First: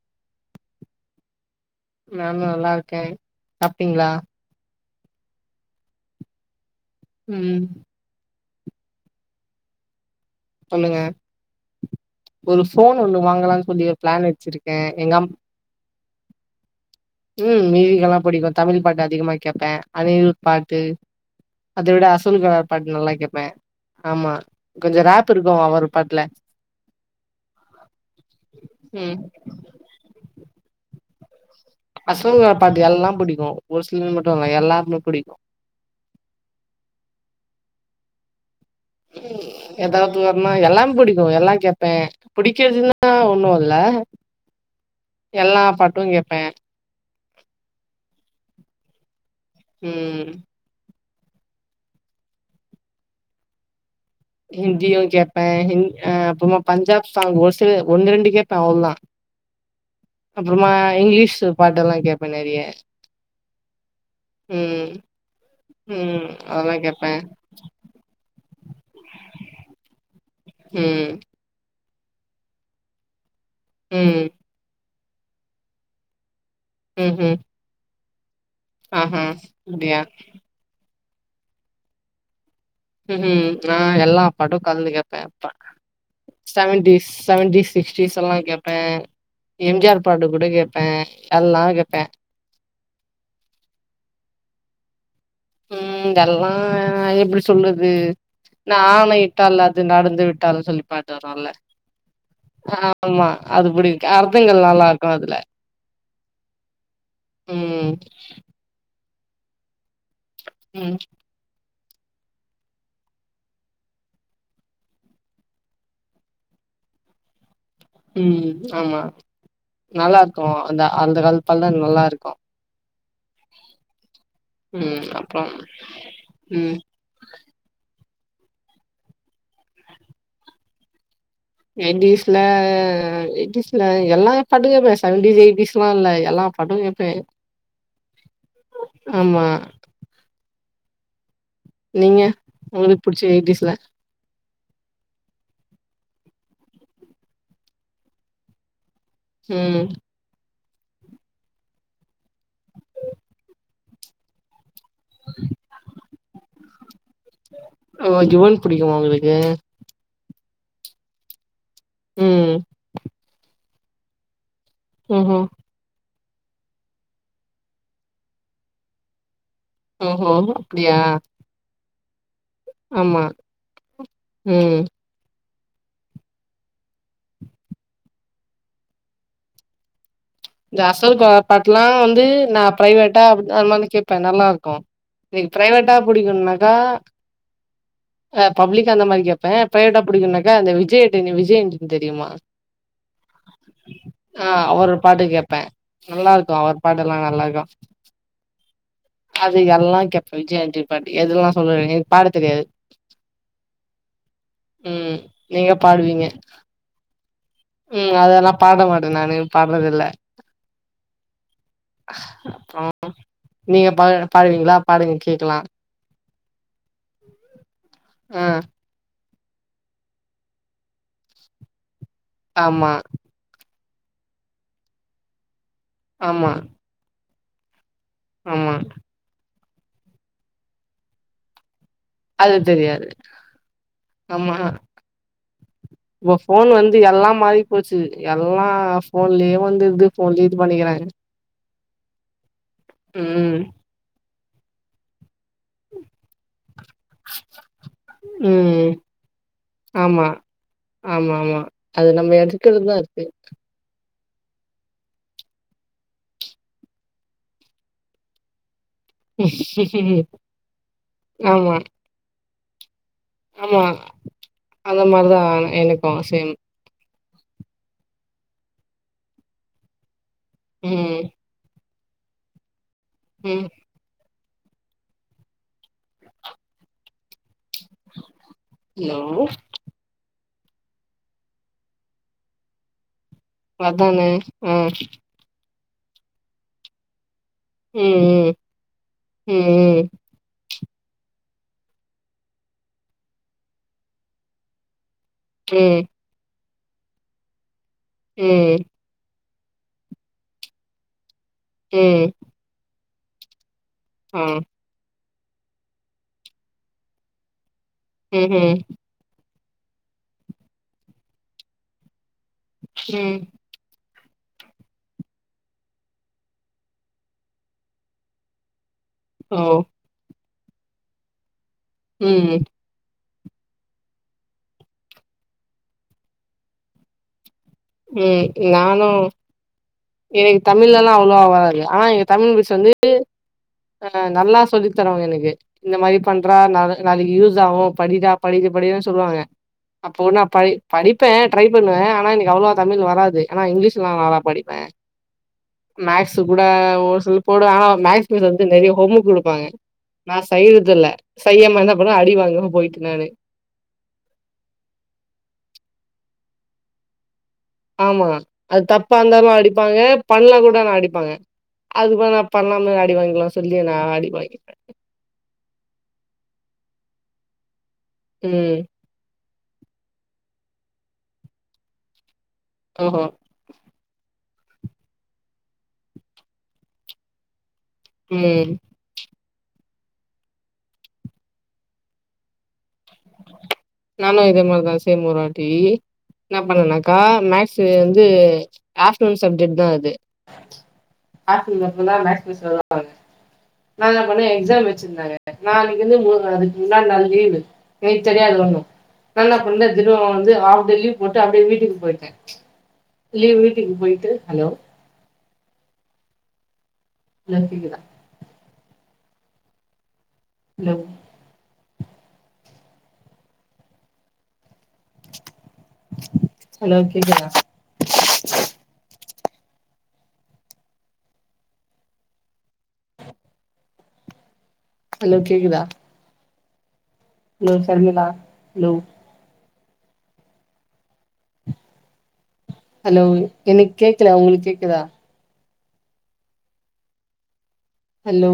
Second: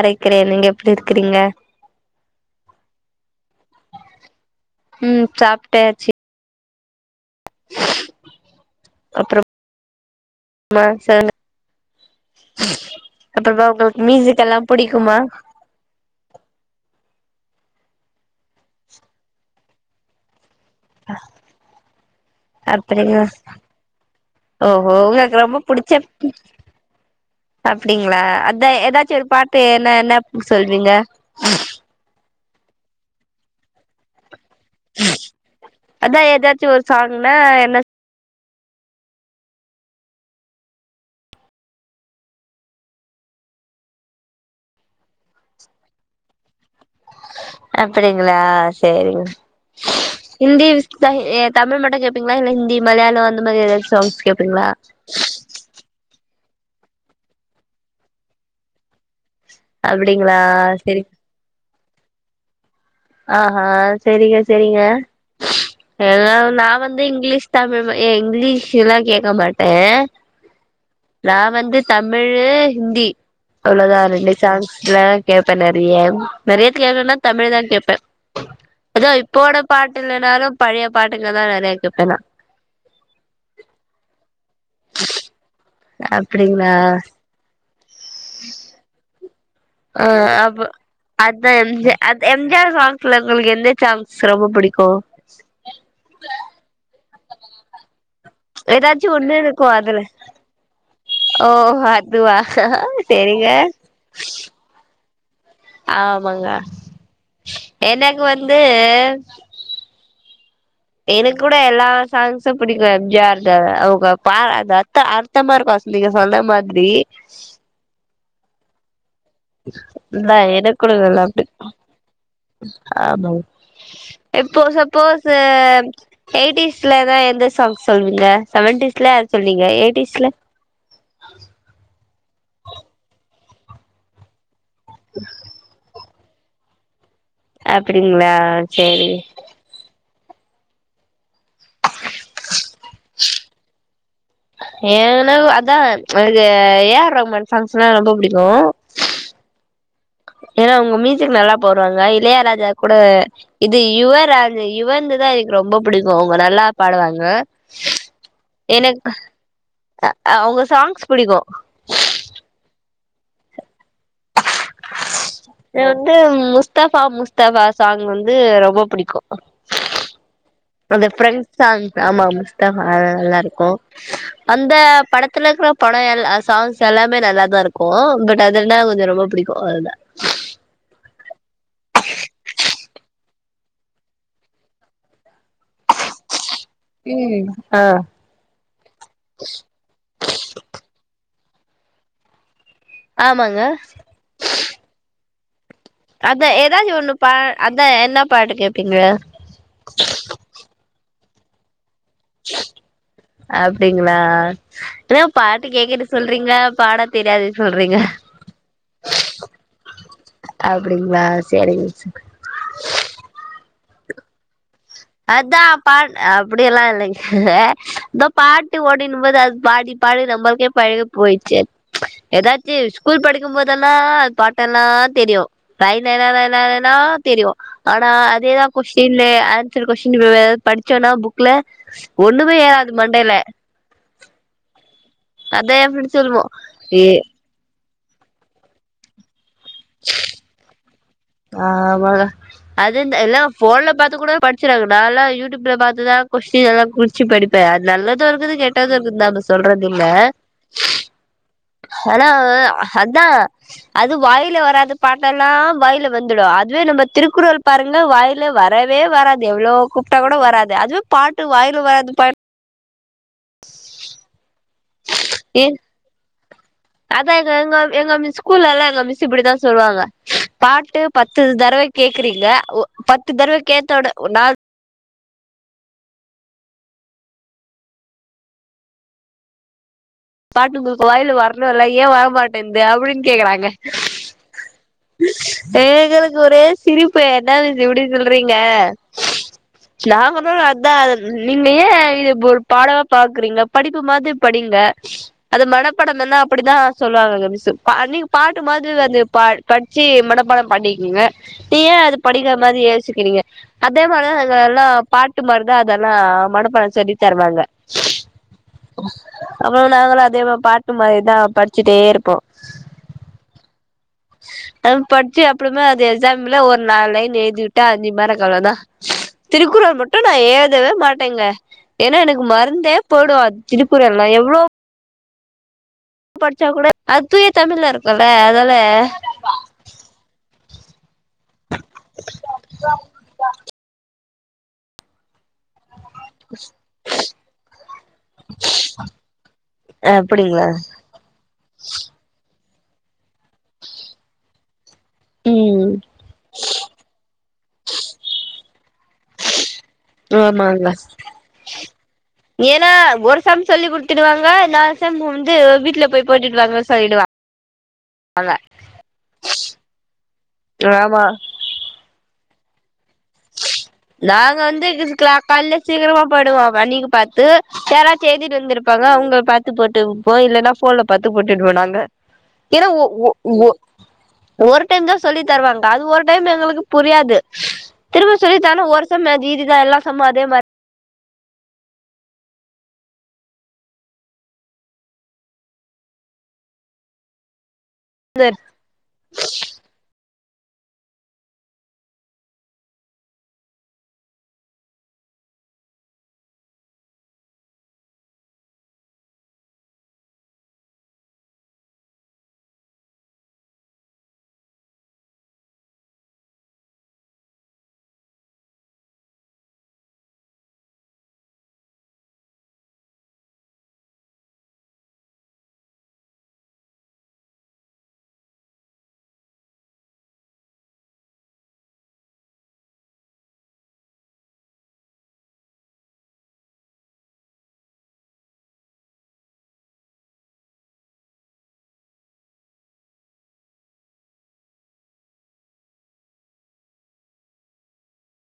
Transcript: அழைக்கிறேன் நீங்க எப்புடி இருக்கிறீங்க நானு நல்லாருக்கே சாப்ட்டீங்ளா ம் சாப்ட்டாச்சு ம் அப்றோ சொல்லுங்க மாஸ் ஆனா ஒரு ஃபோன் ஒண்ணு வாங்கலான்னு அப்புறமா சொல்லி ஒரு உங்களுக்கு பிளான் மியூசிக் எல்லா வச்சிருக்கே எங்க பிடிக்குமா அம் ம் மியூசிக் எல்லா பிடிக்கு தமிழ் பாட்டு அதிகமா கேட்பே அனிருத் பாட்டு அத விட அசல்கோலார் பாட்டு நல்லா அப்டிங்களா கேப்பே ஆமா ஓஹோ கொஞ்சோ ராப் இருக்கு அவரு பாட்டுல அப்படிங்களா அத ஏதாச்சு ம் ஒரு பாட்டு என்ன என்ன சொல்வீங்க அசல் நா பாட்டு எல்லாம் புடிக்கு ஒரு சிலத் மட்டும் இல்ல எல்லாருமே புடிக்கு அதா ஏதாச்சு ஒரு சாங்னா என்ன ஏதாவது வரனா எல்லா புடிக்கு எல்லாம் கேப்பே புடிக்கிறதுன்னா ஒன்னுல்ல எல்லா பாட்டு கேப்பே அப்படிங்ளா சேரிங் ம் ஹிந்தி [unintelligible] தமிழ் மட்டும் கேப்பீங்ளா இல்ல ஹிந்தி மலையாளோ அந்த மாதிரி எதாச்சு சாங்ஸ் கேப் ஹிந்தியு கேப்பே ஹிந் அ அப்புமா பஞ்சாப் சாங் ஒரு சில ஒன்னு ரெண்டு கேப்பே அவ்ளதா அப்டிங்களா அப்புறமா சேரி இங்கிலீஷ் பாட்டெல்லா கேப்பே நெறய ஆஹா செரிங்க செரிங்க ம் எல்ல நா அதெல்லா வந்து கேப்பே இங்கிலீஷ் தமிழ் இங்கிலீஷ் எல்லா கேக்க மாட்டே ம் நா வந்து தமிழு ஹிந்தி அவ்ளோதா ம் ரெண்டு சாங்ஸ்லா கேப்பே நெறைய நெறைய கேப்பேனா ம்ஹூம் தமிழ்ல தா கேப்ப அதா ஆஹா இப்போட அப்டியா பாட்டுல்லனாலு பழைய பாட்டுங்க தா நெறைய கேப்பேனா ம்ம் நா எல்லா பாட்டு கலந்து கேப்பே அப்ப அப்டிங்களா செவன்டீஸ் செவன்டீஸ் சிக்ஸ்டீஸல்லா கேப்பே எம் ஜி ஆர் ஆ பாட்டு கூட அப்ப கேப்பே அதா எல்லா எம் ஜி கேப்பே அது எம் ஜி ஆர் சாங்ஸ்ல உங்களுக்கு எந்த சாங்ஸ் ரொம்ப புடிக்கு ம் இதல்லா எப்டி சொல்லற்து நா ஏதாச்சு ஒண்ணு ஆணையிட்டால் இருக்கு அது அதுல நடந்து விட்டால்னு சொல்லி பாட்டு ஓ வரோல்ல அதுவா ஆமா செரிங்க அது புடிக் அர்த்தங்கள் நல்லாருக்கு அதுல ஆமாங்க ம் எனக்கு வந்து ம் எனக் கூட எல்லா சாங்ஸு புடிக்கு எம் ஜி ஆர் து அவுங்க ப அந்த அர்த்த அர்த்தமாருக்கு நீங்க சொன்ன மாதிரி ம் ஆமா ந்த நல்லாருக்கு. அந்த எனக்கூடோ அந்த நல்லா காலத்து புடிக்கு பல்ல நல்லாருக்கு. ஆமாங் இப்போ ம் சப்போஸ்ஸூ அப்புறம் ம் எயிட்டிஸ்ல எந்த சாங் சொல்வீங்க செவன்டீஸ்ல அத சொல்வீங்க எயிட்டிஸ்ல நைன்டீஸ்ல எய்ட்டீஸ்ல எல்லா பாட்டு கேப்பே செவெண்டிஸ் எய்ட்டீஸ்லால்ல எல்லா பாட்டுங்கேப்பே அப்பிடிங்ளா சேரிங்க நீங்க உங்களுக் புடிச்சது எய்டீஸ்ல ஏனகு அதா அ ஏ ஆர் ரஹ்மான் சாங்ஸ்னா ரொம்ப புடிக்கு ம் ஏனா அவுங்க மியூசிக் நல்லா போற்றாங்க இளைய ராஜா கூட இது யுவராஜு யுவன்து தா எனக்கு ரொம்ப புடிக்கு அவுங்க நல்லா பாடுவாங்க ஓ! யுவன் புடிக்குமா எனக் உங்களுக்கு? அ அவுங்க சாங்ஸ் புடிக்கு ம் ம்ஹ்ம் வந்து முஸ்தஃபா முஸ்தஃபா சாங் வந்து ரொம்ப புடிக்கு ஓஹோ அப்டியா சாங்ஸ் ஆமா முஸ்தஃபா ஆமா. நல்லா இருக்கு அந்த ம். படத்துல இக்கறப் பட எல்லா சாங்ஸ் எல்லாமே நல்லாதாருக்கு பட் அதுனா கொஞ்ச ரொம்ப புடிக்கு அதுதா இந்த அசோகா பாட்லா வந்து நா பிரைவேட்டா அப் அந்த மாரி கேப்பே நல்லாருக்கு இன்னைக் பிரைவேட்டா புடிக்குனாக்கா ம் ஆ அ பப்ளிக் அந்த மாரி கேப்பே ப்ரைவேட்டா புடிக்குனாக்கா அந்த விஜய் ஆண்டனி விஜய்ஆண்டனி தெரியுமா ஆமாங்க ஆ அவரு பாட்டு கேப்ப அதா ஏதாச்சி ஒண்ணு பா அதா என்ன பாட்டு கேப்பீங்க அது எல்லா கேப்ப விஜய் ஆண்டனி பாட்டு எதுவேணா சொல்ல எனக்கு பாட தெரியாது அப்டீங்களா ம் இப்பதா பாட்டு நீங்க கேக்குறது பாடுவீங்க சொல்றீங்க பாட தெரியாது சொல்றீங்க பாடமாட்ட நானு பாட்ற அப்டிங்ளா செரிங்க ச அப்றோ நீங்க பா பாடுவீங்ளா அதா பாட் அப்டியெல்லா இல்லங்க இந்த ஆ பாட்டு ஓடினு போது அது பாடி பாடி நம்மள்க்கே பழகி போய்ச்சு எதாச்சு ஆமா ஸ்கூல் படி க்கு போதெல்லா அது பாட்டல்லா தெரியு ரய் ன ன ஆமா ன னா தெரியு ஆனா அதேதா ஆமா கொஸ்டின்னு ஆன்சர் கொஸ்டின் எதா படிச்சோனா புக்ல அது ஒன்னுமே ஏறாது தெரியாது மண்டல ஆமா அதா எப்பிடி இப்ப சொல்வோ ஃபோன் வந்து ஏ எல்லா மாறி போச்சு எல்லா ஃபோன்லயே வந்துது ஃபோன்லயே இது பண்ணிக்கிறாங்க ஆமாடா அது இந்தெல்லா ம் ஃபோன்ல பாத்து கூட படிச்றாங்க நாலா யூடியூப் ல பா்த்துதா கொஸ்டின் எல்லா குருச்சு படிப்ப அது நல்லது இருக்குது ம் கெட்டது இருக்குது நானு சொல்றதில்ல ஆமா ஆமா மா ஹானா ஹத்தா அது வாயில வராத பாட்டெல்லா வாயில வந்துடு அதுவே நம்ம திருக்குறள் பாருங்க வாய் ல வரவே வராது எவ்ளோ கூப்ட்டா கூட வராது அதுவே பாட்டு ஆமா, வாயில வராத ஆமா அந்த மாரிதா ஏ எனக்கு ஆ சேம் அதா எங்க எங்க எங்க மிஸ் ஸ்கூல்லல்லா எங்க மிஸ் இப்டிதா சொல்வாங்க பாட்டு ம், பத்து தரவைக் கேக்குறீங்க பத்து தடவ ம். கேட்டோட ஒ நாள் ஹலோ பாட்டு உங்களுக்கு வாய்ல வரணுல்ல ஏன் வரமாட்டேந்து அப்டின் கேக்குறாங்க அதான அ சேகர்க்கொரே சிரிப் பு என்னா மிஸ் இப்டி ம், சொல்றீங்க ம், ஸ்லாஹமே வர அதா நீங்க ஏ இது ஒரு பாடவா பாக்குறீங்க படிப்பு மாரி படீங்க அது ம், ம், மனப்பாடந்தான அப்பிடிதா சொல்லுவாங்க மிஸ்ஸு நீங்க பாட்டு ம், மாதிரி வந்து பா பட்ச்சி மனப்பாட பண்ணிக்கங்க நீ ஏ அது ம், படிக்கறமாதி யோசிக்கிறீங்க அதே மாரிதா ஆ. அங்க எல்லா பாட்டு மாரிதா அதெல்லா மனப்பாட சொல்லி தருவாங்க ம்ஹீ ம் அப்பற நாங்களு அதே மாரி பாட்டு மாரி தா படிச்சுட்டே இருப்போ ம் தம் படிச்சு அப்பறமா அது எக்ஸாம்ல ஒரு நாலு லைன் எழுதிவிட்டா அஞ்சு மார்க் அவ்ளோதா ஓ! திருக்குறள் மட்டு நா ஏதவே மாட்டேங்க ஏன்னா எனக்கு ம், மறந்தே போய்டு அது திருக்குறள் மயவோ படிச்சா கூட அது தூய தமிழ்ல இருக்குல்ல ம். அதால நானும் எனக்கு தமிழ்லல்லா அவ்வளவா வராது ஆனா எங்க தமிழ் மிஸ் வந்து அ நல்லா சொல்லி தருவாங்க எனக்கு இந்த மாரி பண்றா நா நாளைக்கு யூஸ் ஆகு படிடா படிடா படின்னு சொல்லுவாங்க அப்போ நா ப அப்டிங்களா படிப்ப ட்ரை பண்ணுவ ஆனா எனக்கு அவ்வளவா தமிழ் வராது து ஆனா இங்கிலீஷ்ல்லா நல்லா படிப்ப ம் மேக்ஸ் கூட ஒரு சில போடுவ ஆனா மேக்ஸ் இதுல வந்து நெறய ஹோம் ஒர்க் குடுப்பாங்க நா ஆமாங்க செய்றதில்ல செய்யாம என்னபண்ணு அடிவாங்காம ஏன்னா போயிட்டு நானு ஒரு சம் சொல்லி் குடுத்துடுவாங்க நாலு சம் வந்து வீட்ல போய் போட்டுட்டுவாங்க சொல்லிடுவா ஆமா அது தப்பா இந்தாலு அடிப்பாங்க பண்லா கூடனா ஆமா அடிப்பாங்க அதுக்கு நா பண்ணாமலே அடி வாங்கிக்லா சொல்லி நா அடி வாங்கிப்பே இதுக்ல கல்லே சீக்கிரமா போய்டுவா அவ அன்னிக்கு பாத்து யாராச்சி எய்திட்டு ம் வந்திருப்பாங்க அவங்ள பாத் த்து போட்டுப்போ இல்லன்னா ஃபோன்ல பாத்து போட்டுட்வோ நாங்க ஏனா ஓஹோ ஒஒஒ ஒரு டைம் தா சொல்லி தருவாங்க அது ஒரு டைம் எங்களுக்கு புரியாது திரும்ப ம் சொல்லிதான்னா ஒரு சம் அது இதுதா எல்லா சம்மும் அதே மாரி நானு இதே மாரிதா சேம் ஒரு வாட்டி என்ன பண்ணனாக்கா மேக்ஸ் வந் து ஆஃப்டுனூன் சப்ஜெக்ட் தா அது ஆஃப்டுனுல்ல ஃபுல்லா மேக்ஸ் மிஸ் வருவாங்க நா என்னா பண்ணே எக்ஸாம் வச்சிருந்தாங்க நா அன்னைக்கினு [unintelligible] முன்னாடி நாள் லீவு எனக்கு தெரியாதுலோ நா என்ன பண்ணே திருப்பவு வந்து ஆஃப் டே லீவ் போட்டு அப்டியே வீட்டுக்கு போயிட்டே லீவ் வீட்டு போயிட்டு ஹலோ ஹலோ கேக்குதா ஹலோ ஹலோ கேக்குதா ஹலோ கேக்குதா ஹலோ சர்மிளா ஹலோ ஹலோ எனக கேக்கல உங்களுக்கு கேக்குதா ஹலோ